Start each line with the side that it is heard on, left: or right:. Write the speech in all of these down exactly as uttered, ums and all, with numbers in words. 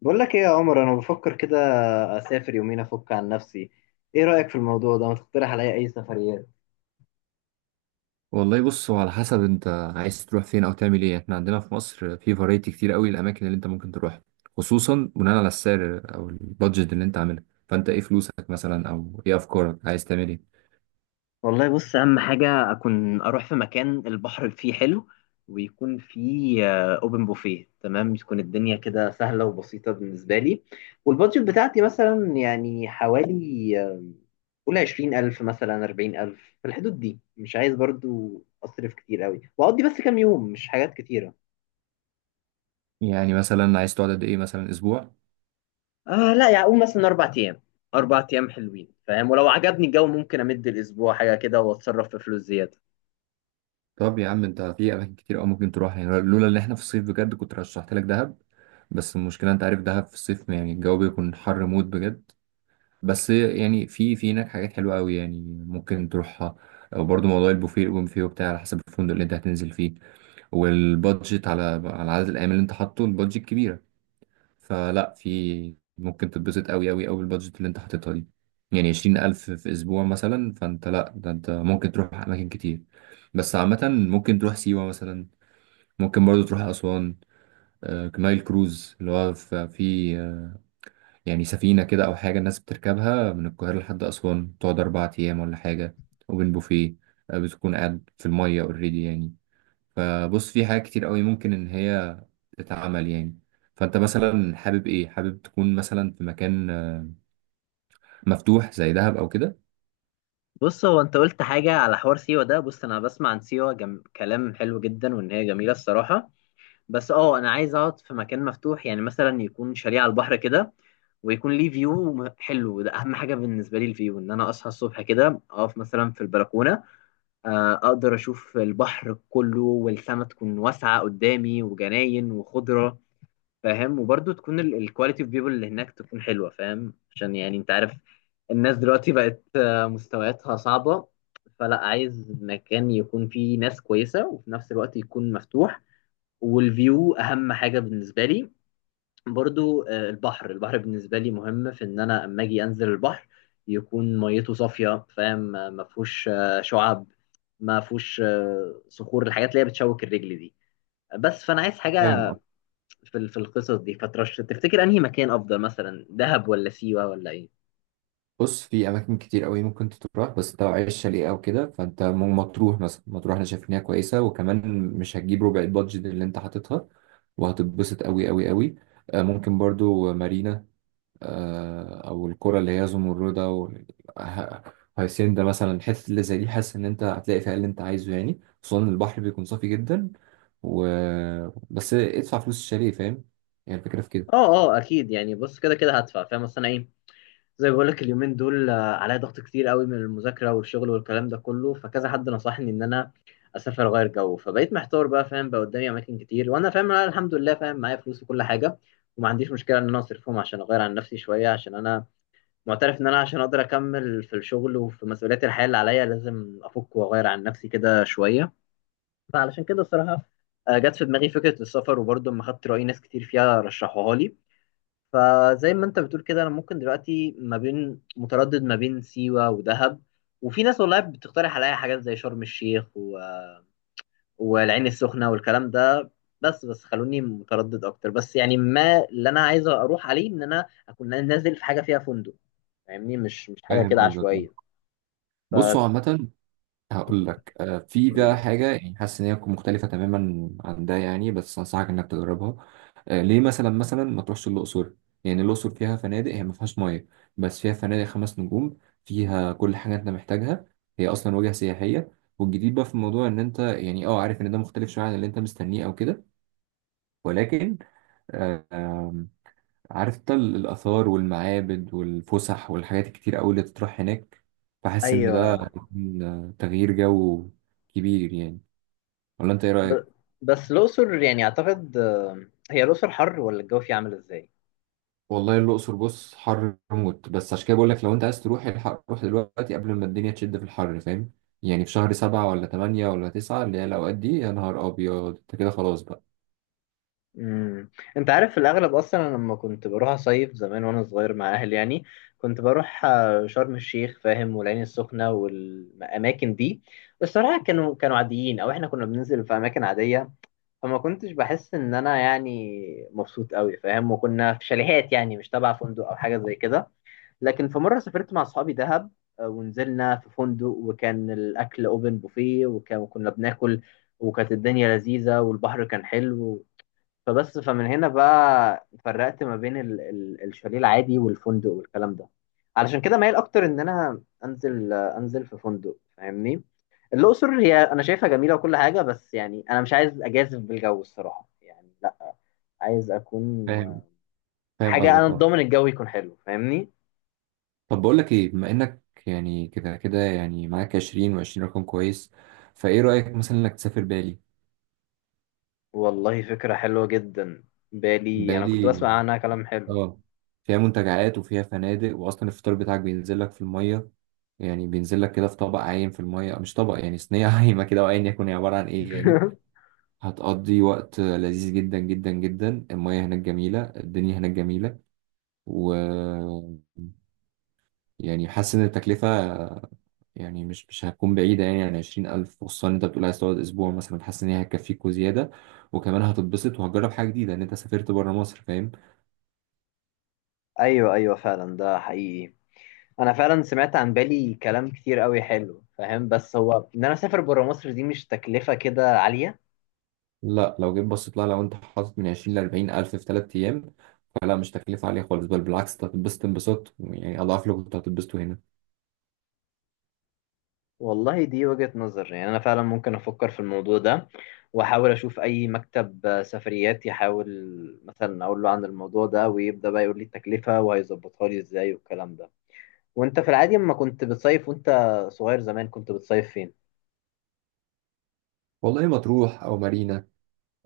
left: بقول لك ايه يا عمر، انا بفكر كده. اسافر يومين افك عن نفسي. ايه رايك في الموضوع ده؟ ما تقترح عليا اي سفريات؟
right: والله بص هو على حسب انت عايز تروح فين او تعمل ايه. احنا عندنا في مصر في فرايتي كتير قوي الاماكن اللي انت ممكن تروح، خصوصا بناء على السعر او البادجت اللي انت عاملها. فانت ايه فلوسك مثلا، او ايه افكارك، عايز تعمل ايه؟
left: والله بص، اهم حاجه اكون اروح في مكان البحر فيه حلو، ويكون فيه اوبن بوفيه. تمام، تكون الدنيا كده سهله وبسيطه بالنسبه لي. والبادجت بتاعتي مثلا يعني حوالي آه، قول عشرين الف مثلا، اربعين الف، في الحدود دي. مش عايز برضو اصرف كتير قوي واقضي بس كام يوم، مش حاجات كتيره.
right: يعني مثلا عايز تقعد قد ايه، مثلا اسبوع؟
left: آه لا، يعني اقول مثلا اربع ايام. اربع ايام حلوين، فاهم؟ ولو عجبني الجو ممكن امد الاسبوع حاجه كده واتصرف في فلوس زياده.
right: طب يا عم، انت في اماكن كتير قوي ممكن تروح، يعني لولا ان احنا في الصيف بجد كنت رشحت لك دهب. بس المشكله انت عارف دهب في الصيف يعني الجو بيكون حر موت بجد. بس يعني في في هناك حاجات حلوة قوي، يعني ممكن تروحها. وبرضه موضوع البوفيه الاوبن بوفيه وبتاع على حسب الفندق اللي انت هتنزل فيه، والبادجت على على عدد الايام اللي انت حاطه. البادجت كبيرة، فلا في ممكن تتبسط قوي قوي قوي بالبادجت اللي انت حاططها دي. يعني عشرين ألف في أسبوع مثلا، فأنت لأ، ده أنت ممكن تروح أماكن كتير. بس عامة ممكن تروح سيوة مثلا، ممكن برضه تروح أسوان. آه، نايل كروز اللي هو في في آه، يعني سفينة كده أو حاجة الناس بتركبها من القاهرة لحد أسوان، تقعد أربع أيام ولا حاجة. وبين بوفيه، آه، بتكون قاعد في المية أوريدي يعني. فبص في حاجات كتير قوي ممكن إن هي تتعمل يعني. فأنت مثلا حابب إيه؟ حابب تكون مثلا في مكان آه، مفتوح زي دهب أو كده؟
left: بص، هو انت قلت حاجه على حوار سيوه ده. بص، انا بسمع عن سيوه جم... كلام حلو جدا وان هي جميله الصراحه. بس اه، انا عايز اقعد في مكان مفتوح، يعني مثلا يكون شاليه على البحر كده، ويكون ليه فيو م- حلو. ده اهم حاجه بالنسبه لي، الفيو، ان انا اصحى الصبح كده اقف مثلا في البلكونه، آه، اقدر اشوف البحر كله والسما تكون واسعه قدامي وجناين وخضره، فاهم؟ وبرضه تكون الكواليتي اوف بيبول اللي هناك تكون حلوه، فاهم، عشان يعني انت عارف الناس دلوقتي بقت آه، مستوياتها صعبه. فلا، عايز مكان يكون فيه ناس كويسه وفي نفس الوقت يكون مفتوح، والفيو اهم حاجه بالنسبه لي. برضو آه، البحر البحر بالنسبه لي مهم في ان انا اما اجي انزل البحر يكون ميته صافيه، فاهم، آه، ما فيهوش آه، شعاب، ما فيهوش آه، صخور، الحاجات اللي هي بتشوك الرجل دي. بس فانا عايز
right: فاهم
left: حاجه
right: قصدك.
left: في ال- في القصص دي. فترش تفتكر انهي مكان افضل، مثلا دهب ولا سيوة ولا ايه؟
right: بص في اماكن كتير قوي ممكن تروح، بس انت لو عايز شاليه او كده فانت م- مطروح، مثلا مطروح انا شايف ان هي كويسه، وكمان مش هتجيب ربع البادجت اللي انت حاططها، وهتتبسط قوي قوي قوي. آه، ممكن برضو مارينا، آه، او الكرة اللي هي زمردة وهيسين. ده مثلا الحتت اللي زي دي حاسس ان انت هتلاقي فيها اللي انت عايزه يعني، خصوصا إن البحر بيكون صافي جدا. و بس ادفع فلوس الشاليه، فاهم، يعني الفكرة في كده.
left: اه اه، اكيد يعني. بص، كده كده هدفع، فاهم، اصل انا ايه، زي ما بقول لك اليومين دول آه، عليا ضغط كتير قوي من المذاكره والشغل والكلام ده كله، فكذا حد نصحني ان انا اسافر اغير جو. فبقيت محتار بقى، فاهم، بقى قدامي اماكن كتير وانا فاهم، انا الحمد لله فاهم، معايا فلوس وكل حاجه، وما عنديش مشكله ان انا اصرفهم عشان اغير عن نفسي شويه، عشان انا معترف ان انا عشان اقدر اكمل في الشغل وفي مسؤوليات الحياه اللي عليا لازم افك واغير عن نفسي كده شويه. فعلشان كده الصراحة آه، جت في دماغي فكرة السفر، وبرضه لما خدت رأي ناس كتير فيها رشحوها لي. فزي ما انت بتقول كده، انا ممكن دلوقتي ما بين متردد ما بين سيوة ودهب، وفي ناس والله بتقترح عليا حاجات زي شرم الشيخ و... والعين السخنة والكلام ده. بس بس خلوني متردد اكتر. بس يعني ما اللي انا عايز اروح عليه ان انا اكون نازل في حاجة فيها فندق، فاهمني، مش مش حاجة
right: فاهم
left: كده
right: قصدك
left: عشوائية.
right: آه. بصوا
left: فتقول
right: عامة هقول لك آه، في ده
left: لي
right: حاجة، يعني حاسس إن هي تكون مختلفة تماما عن ده يعني، بس أنصحك إنك تجربها. آه، ليه مثلا مثلا ما تروحش الأقصر؟ يعني الأقصر فيها فنادق، هي ما فيهاش مية، بس فيها فنادق خمس نجوم. فيها كل حاجة أنت محتاجها، هي أصلا وجهة سياحية. والجديد بقى في الموضوع إن أنت يعني أه عارف إن ده مختلف شوية عن اللي أنت مستنيه أو كده، ولكن آه، عارف انت ال- الآثار والمعابد والفسح والحاجات الكتير قوي اللي تطرح هناك. فحاسس إن ده
left: ايوه.
right: هيكون تغيير جو كبير يعني. ولا أنت إيه
left: ب...
right: رأيك؟
left: بس الأقصر يعني أعتقد، آه، هي الأقصر حر ولا الجو فيها عامل إزاي؟
right: والله الأقصر بص حر موت، بس عشان كده بقول لك لو أنت عايز تروح الحق روح دلوقتي قبل ما الدنيا تشد في الحر، فاهم؟ يعني في شهر سبعة ولا تمانية ولا تسعة اللي هي الأوقات دي يا نهار أبيض، أنت كده خلاص بقى.
left: امم أنت عارف في الأغلب أصلا أنا لما كنت بروح أصيف زمان وأنا صغير مع أهلي، يعني كنت بروح آه، شرم الشيخ، فاهم، والعين السخنة والأماكن دي. الصراحة كانوا كانوا عاديين، أو إحنا كنا بننزل في أماكن عادية، فما كنتش بحس إن أنا يعني مبسوط قوي، فاهم، وكنا في شاليهات يعني مش تبع فندق أو حاجة زي كده. لكن في مرة سافرت مع أصحابي دهب، آه، ونزلنا في فندق وكان الأكل أوبن بوفيه، وكان- وكنا بناكل، وكانت الدنيا لذيذة والبحر كان حلو. فبس، فمن هنا بقى فرقت ما بين ال ال الشاليه العادي والفندق والكلام ده. علشان كده مايل أكتر إن أنا أنزل، آه، أنزل في فندق، فاهمني. الأقصر هي أنا شايفها جميلة وكل حاجة، بس يعني أنا مش عايز أجازف بالجو الصراحة، يعني لا. عايز أكون
right: فاهم.
left: آه،
right: فاهم
left: حاجة
right: قصدك
left: أنا
right: أه.
left: ضامن الجو يكون حلو، فاهمني.
right: طب بقول لك إيه، بما إنك يعني كده كده يعني معاك عشرين و20 رقم كويس. فإيه رأيك مثلا إنك تسافر بالي؟
left: والله فكرة حلوة جدا. بالي أنا كنت
right: بقالي
left: بسمع عنها كلام حلو.
right: اه، فيها منتجعات وفيها فنادق، واصلا الفطار بتاعك بينزل لك في الميه. يعني بينزل لك كده في طبق عايم في الميه، مش طبق يعني صينيه عايمه كده، وايا يكن هي عباره عن ايه يعني. هتقضي وقت لذيذ جدا جدا جدا، الميه هناك جميله، الدنيا هناك جميله. و يعني حاسس ان التكلفه يعني مش مش هتكون بعيده يعني عن عشرين ألف، خصوصا إن انت بتقول عايز تقعد اسبوع مثلا، حاسس ان هي هتكفيك وزياده. وكمان هتتبسط وهتجرب حاجه جديده ان انت سافرت بره مصر، فاهم.
left: أيوة أيوة، فعلا ده حقيقي. أنا فعلا سمعت عن بالي كلام كتير قوي حلو، فاهم، بس هو إن أنا أسافر برا مصر دي، مش تكلفة كده عالية؟
right: لا لو جيت بصيت لها، لو انت حاطط من عشرين ل أربعين الف في ثلاث ايام فلا مش تكلفه عاليه خالص، بل بالعكس انت هتتبسط انبساط يعني اضعاف اللي كنت هتتبسطه هنا.
left: والله دي وجهة نظر، يعني أنا فعلا ممكن أفكر في الموضوع ده، وأحاول أشوف أي مكتب سفريات، يحاول مثلا أقول له عن الموضوع ده ويبدأ بقى يقول لي التكلفة وهيظبطها لي إزاي والكلام ده. وأنت في العادي لما كنت بتصيف وأنت صغير زمان كنت بتصيف فين؟
right: والله مطروح او مارينا،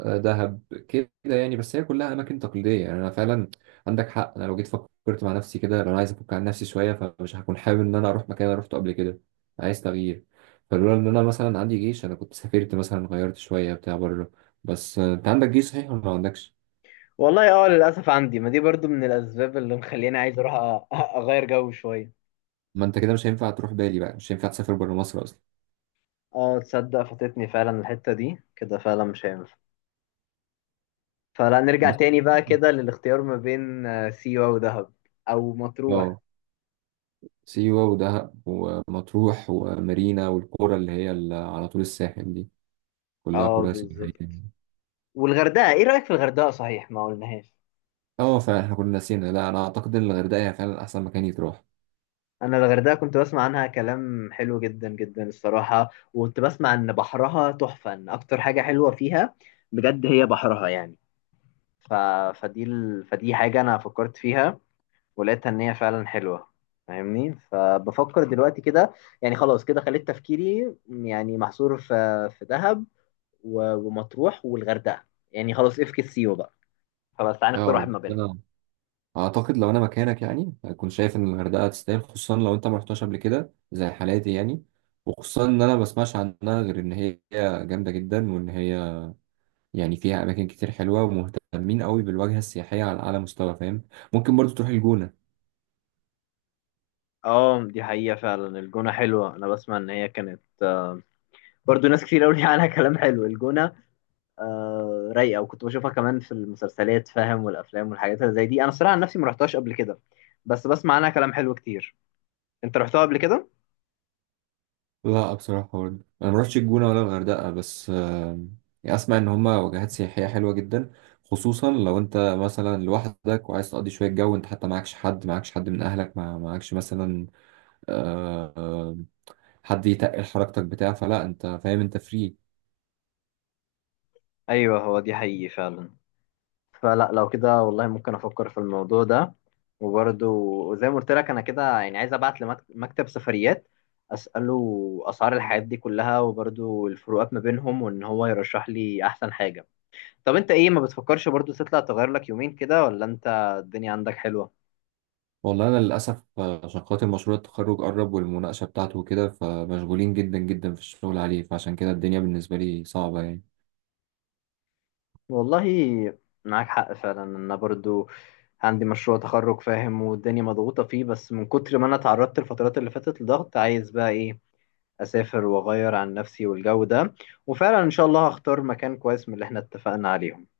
right: آه، دهب، كده يعني، بس هي كلها اماكن تقليديه يعني. انا فعلا عندك حق، انا لو جيت فكرت مع نفسي كده، لو انا عايز افك عن نفسي شويه فمش هكون حابب ان انا اروح مكان انا روحته قبل كده. عايز تغيير. فلولا ان انا مثلا عندي جيش انا كنت سافرت مثلا غيرت شويه بتاع بره. بس آه، انت عندك جيش صحيح ولا ما عندكش؟
left: والله اه، للاسف عندي، ما دي برضو من الاسباب اللي مخليني عايز اروح أ- اغير جو شويه.
right: ما انت كده مش هينفع تروح بالي بقى، مش هينفع تسافر بره مصر اصلا.
left: اه تصدق فاتتني فعلا الحته دي، كده فعلا مش هينفع. فلا نرجع
right: بس
left: تاني بقى كده للاختيار ما بين آه، سيوه ودهب او مطروح.
right: اه، سيوة ودهب ومطروح ومارينا والقرى اللي هي ال- على طول الساحل دي كلها
left: اه
right: قرى سياحية
left: بالظبط.
right: يعني.
left: والغردقه، ايه رايك في الغردقه؟ صحيح ما قلناهاش.
right: اه فعلا احنا كنا نسينا، لا انا اعتقد ان الغردقة هي فعلا احسن مكان يتروح.
left: انا الغردقه كنت بسمع عنها كلام حلو جدا جدا الصراحه، وكنت بسمع ان بحرها تحفه، ان اكتر حاجه حلوه فيها بجد هي بحرها يعني. ف... فدي ال... فدي حاجه انا فكرت فيها ولقيتها ان هي فعلا حلوه، فاهمني. فبفكر دلوقتي كده. يعني خلاص كده خليت تفكيري يعني محصور في في دهب و- ومطروح والغردقه. يعني خلاص افكس سيو بقى. خلاص تعالى نختار واحد
right: اه،
left: ما بينهم.
right: انا اعتقد لو انا مكانك يعني هكون شايف ان الغردقة تستاهل، خصوصا لو انت ما رحتهاش قبل كده زي حالاتي يعني. وخصوصا ان انا ما بسمعش عنها غير ان هي جامدة جدا، وان هي يعني فيها اماكن كتير حلوة، ومهتمين قوي بالواجهة السياحية على اعلى مستوى، فاهم. ممكن برضو تروح الجونة.
left: اه دي حقيقة، فعلا الجونة حلوة. أنا بسمع إن هي كانت برضو ناس كتير قوي عنها كلام حلو الجونة. آه رايقة، وكنت بشوفها كمان في المسلسلات، فاهم، والأفلام والحاجات اللي زي دي. أنا الصراحة عن نفسي ما رحتهاش قبل كده، بس بسمع عنها كلام حلو كتير. أنت رحتها قبل كده؟
right: لا بصراحة برضه أنا مروحتش الجونة ولا الغردقة، بس آم، يعني أسمع إن هما وجهات سياحية حلوة جدا. خصوصا لو أنت مثلا لوحدك وعايز تقضي شوية جو، أنت حتى معكش حد معكش حد من أهلك، مع- معكش مثلا آه، آه، حد يتقل حركتك بتاع، فلا أنت فاهم، أنت فري.
left: أيوه، هو دي حقيقي فعلا. فلا لو كده والله ممكن افكر في الموضوع ده. وبرده زي ما قلت لك انا كده يعني عايز ابعت لمكتب سفريات اساله اسعار الحاجات دي كلها، وبرده الفروقات ما بينهم، وان هو يرشح لي احسن حاجه. طب انت ايه، ما بتفكرش برضو تطلع تغير لك يومين كده، ولا انت الدنيا عندك حلوه؟
right: والله أنا للأسف آه، عشان خاطر مشروع التخرج قرب والمناقشة بتاعته وكده، فمشغولين جدا جدا في الشغل عليه، فعشان كده الدنيا بالنسبة لي صعبة يعني
left: والله معاك حق فعلا. انا برضو عندي مشروع تخرج، فاهم، والدنيا مضغوطه فيه، بس من كتر ما انا اتعرضت الفترات اللي فاتت لضغط عايز بقى ايه، اسافر واغير عن نفسي والجو ده. وفعلا ان شاء الله هختار مكان كويس من اللي احنا اتفقنا عليه.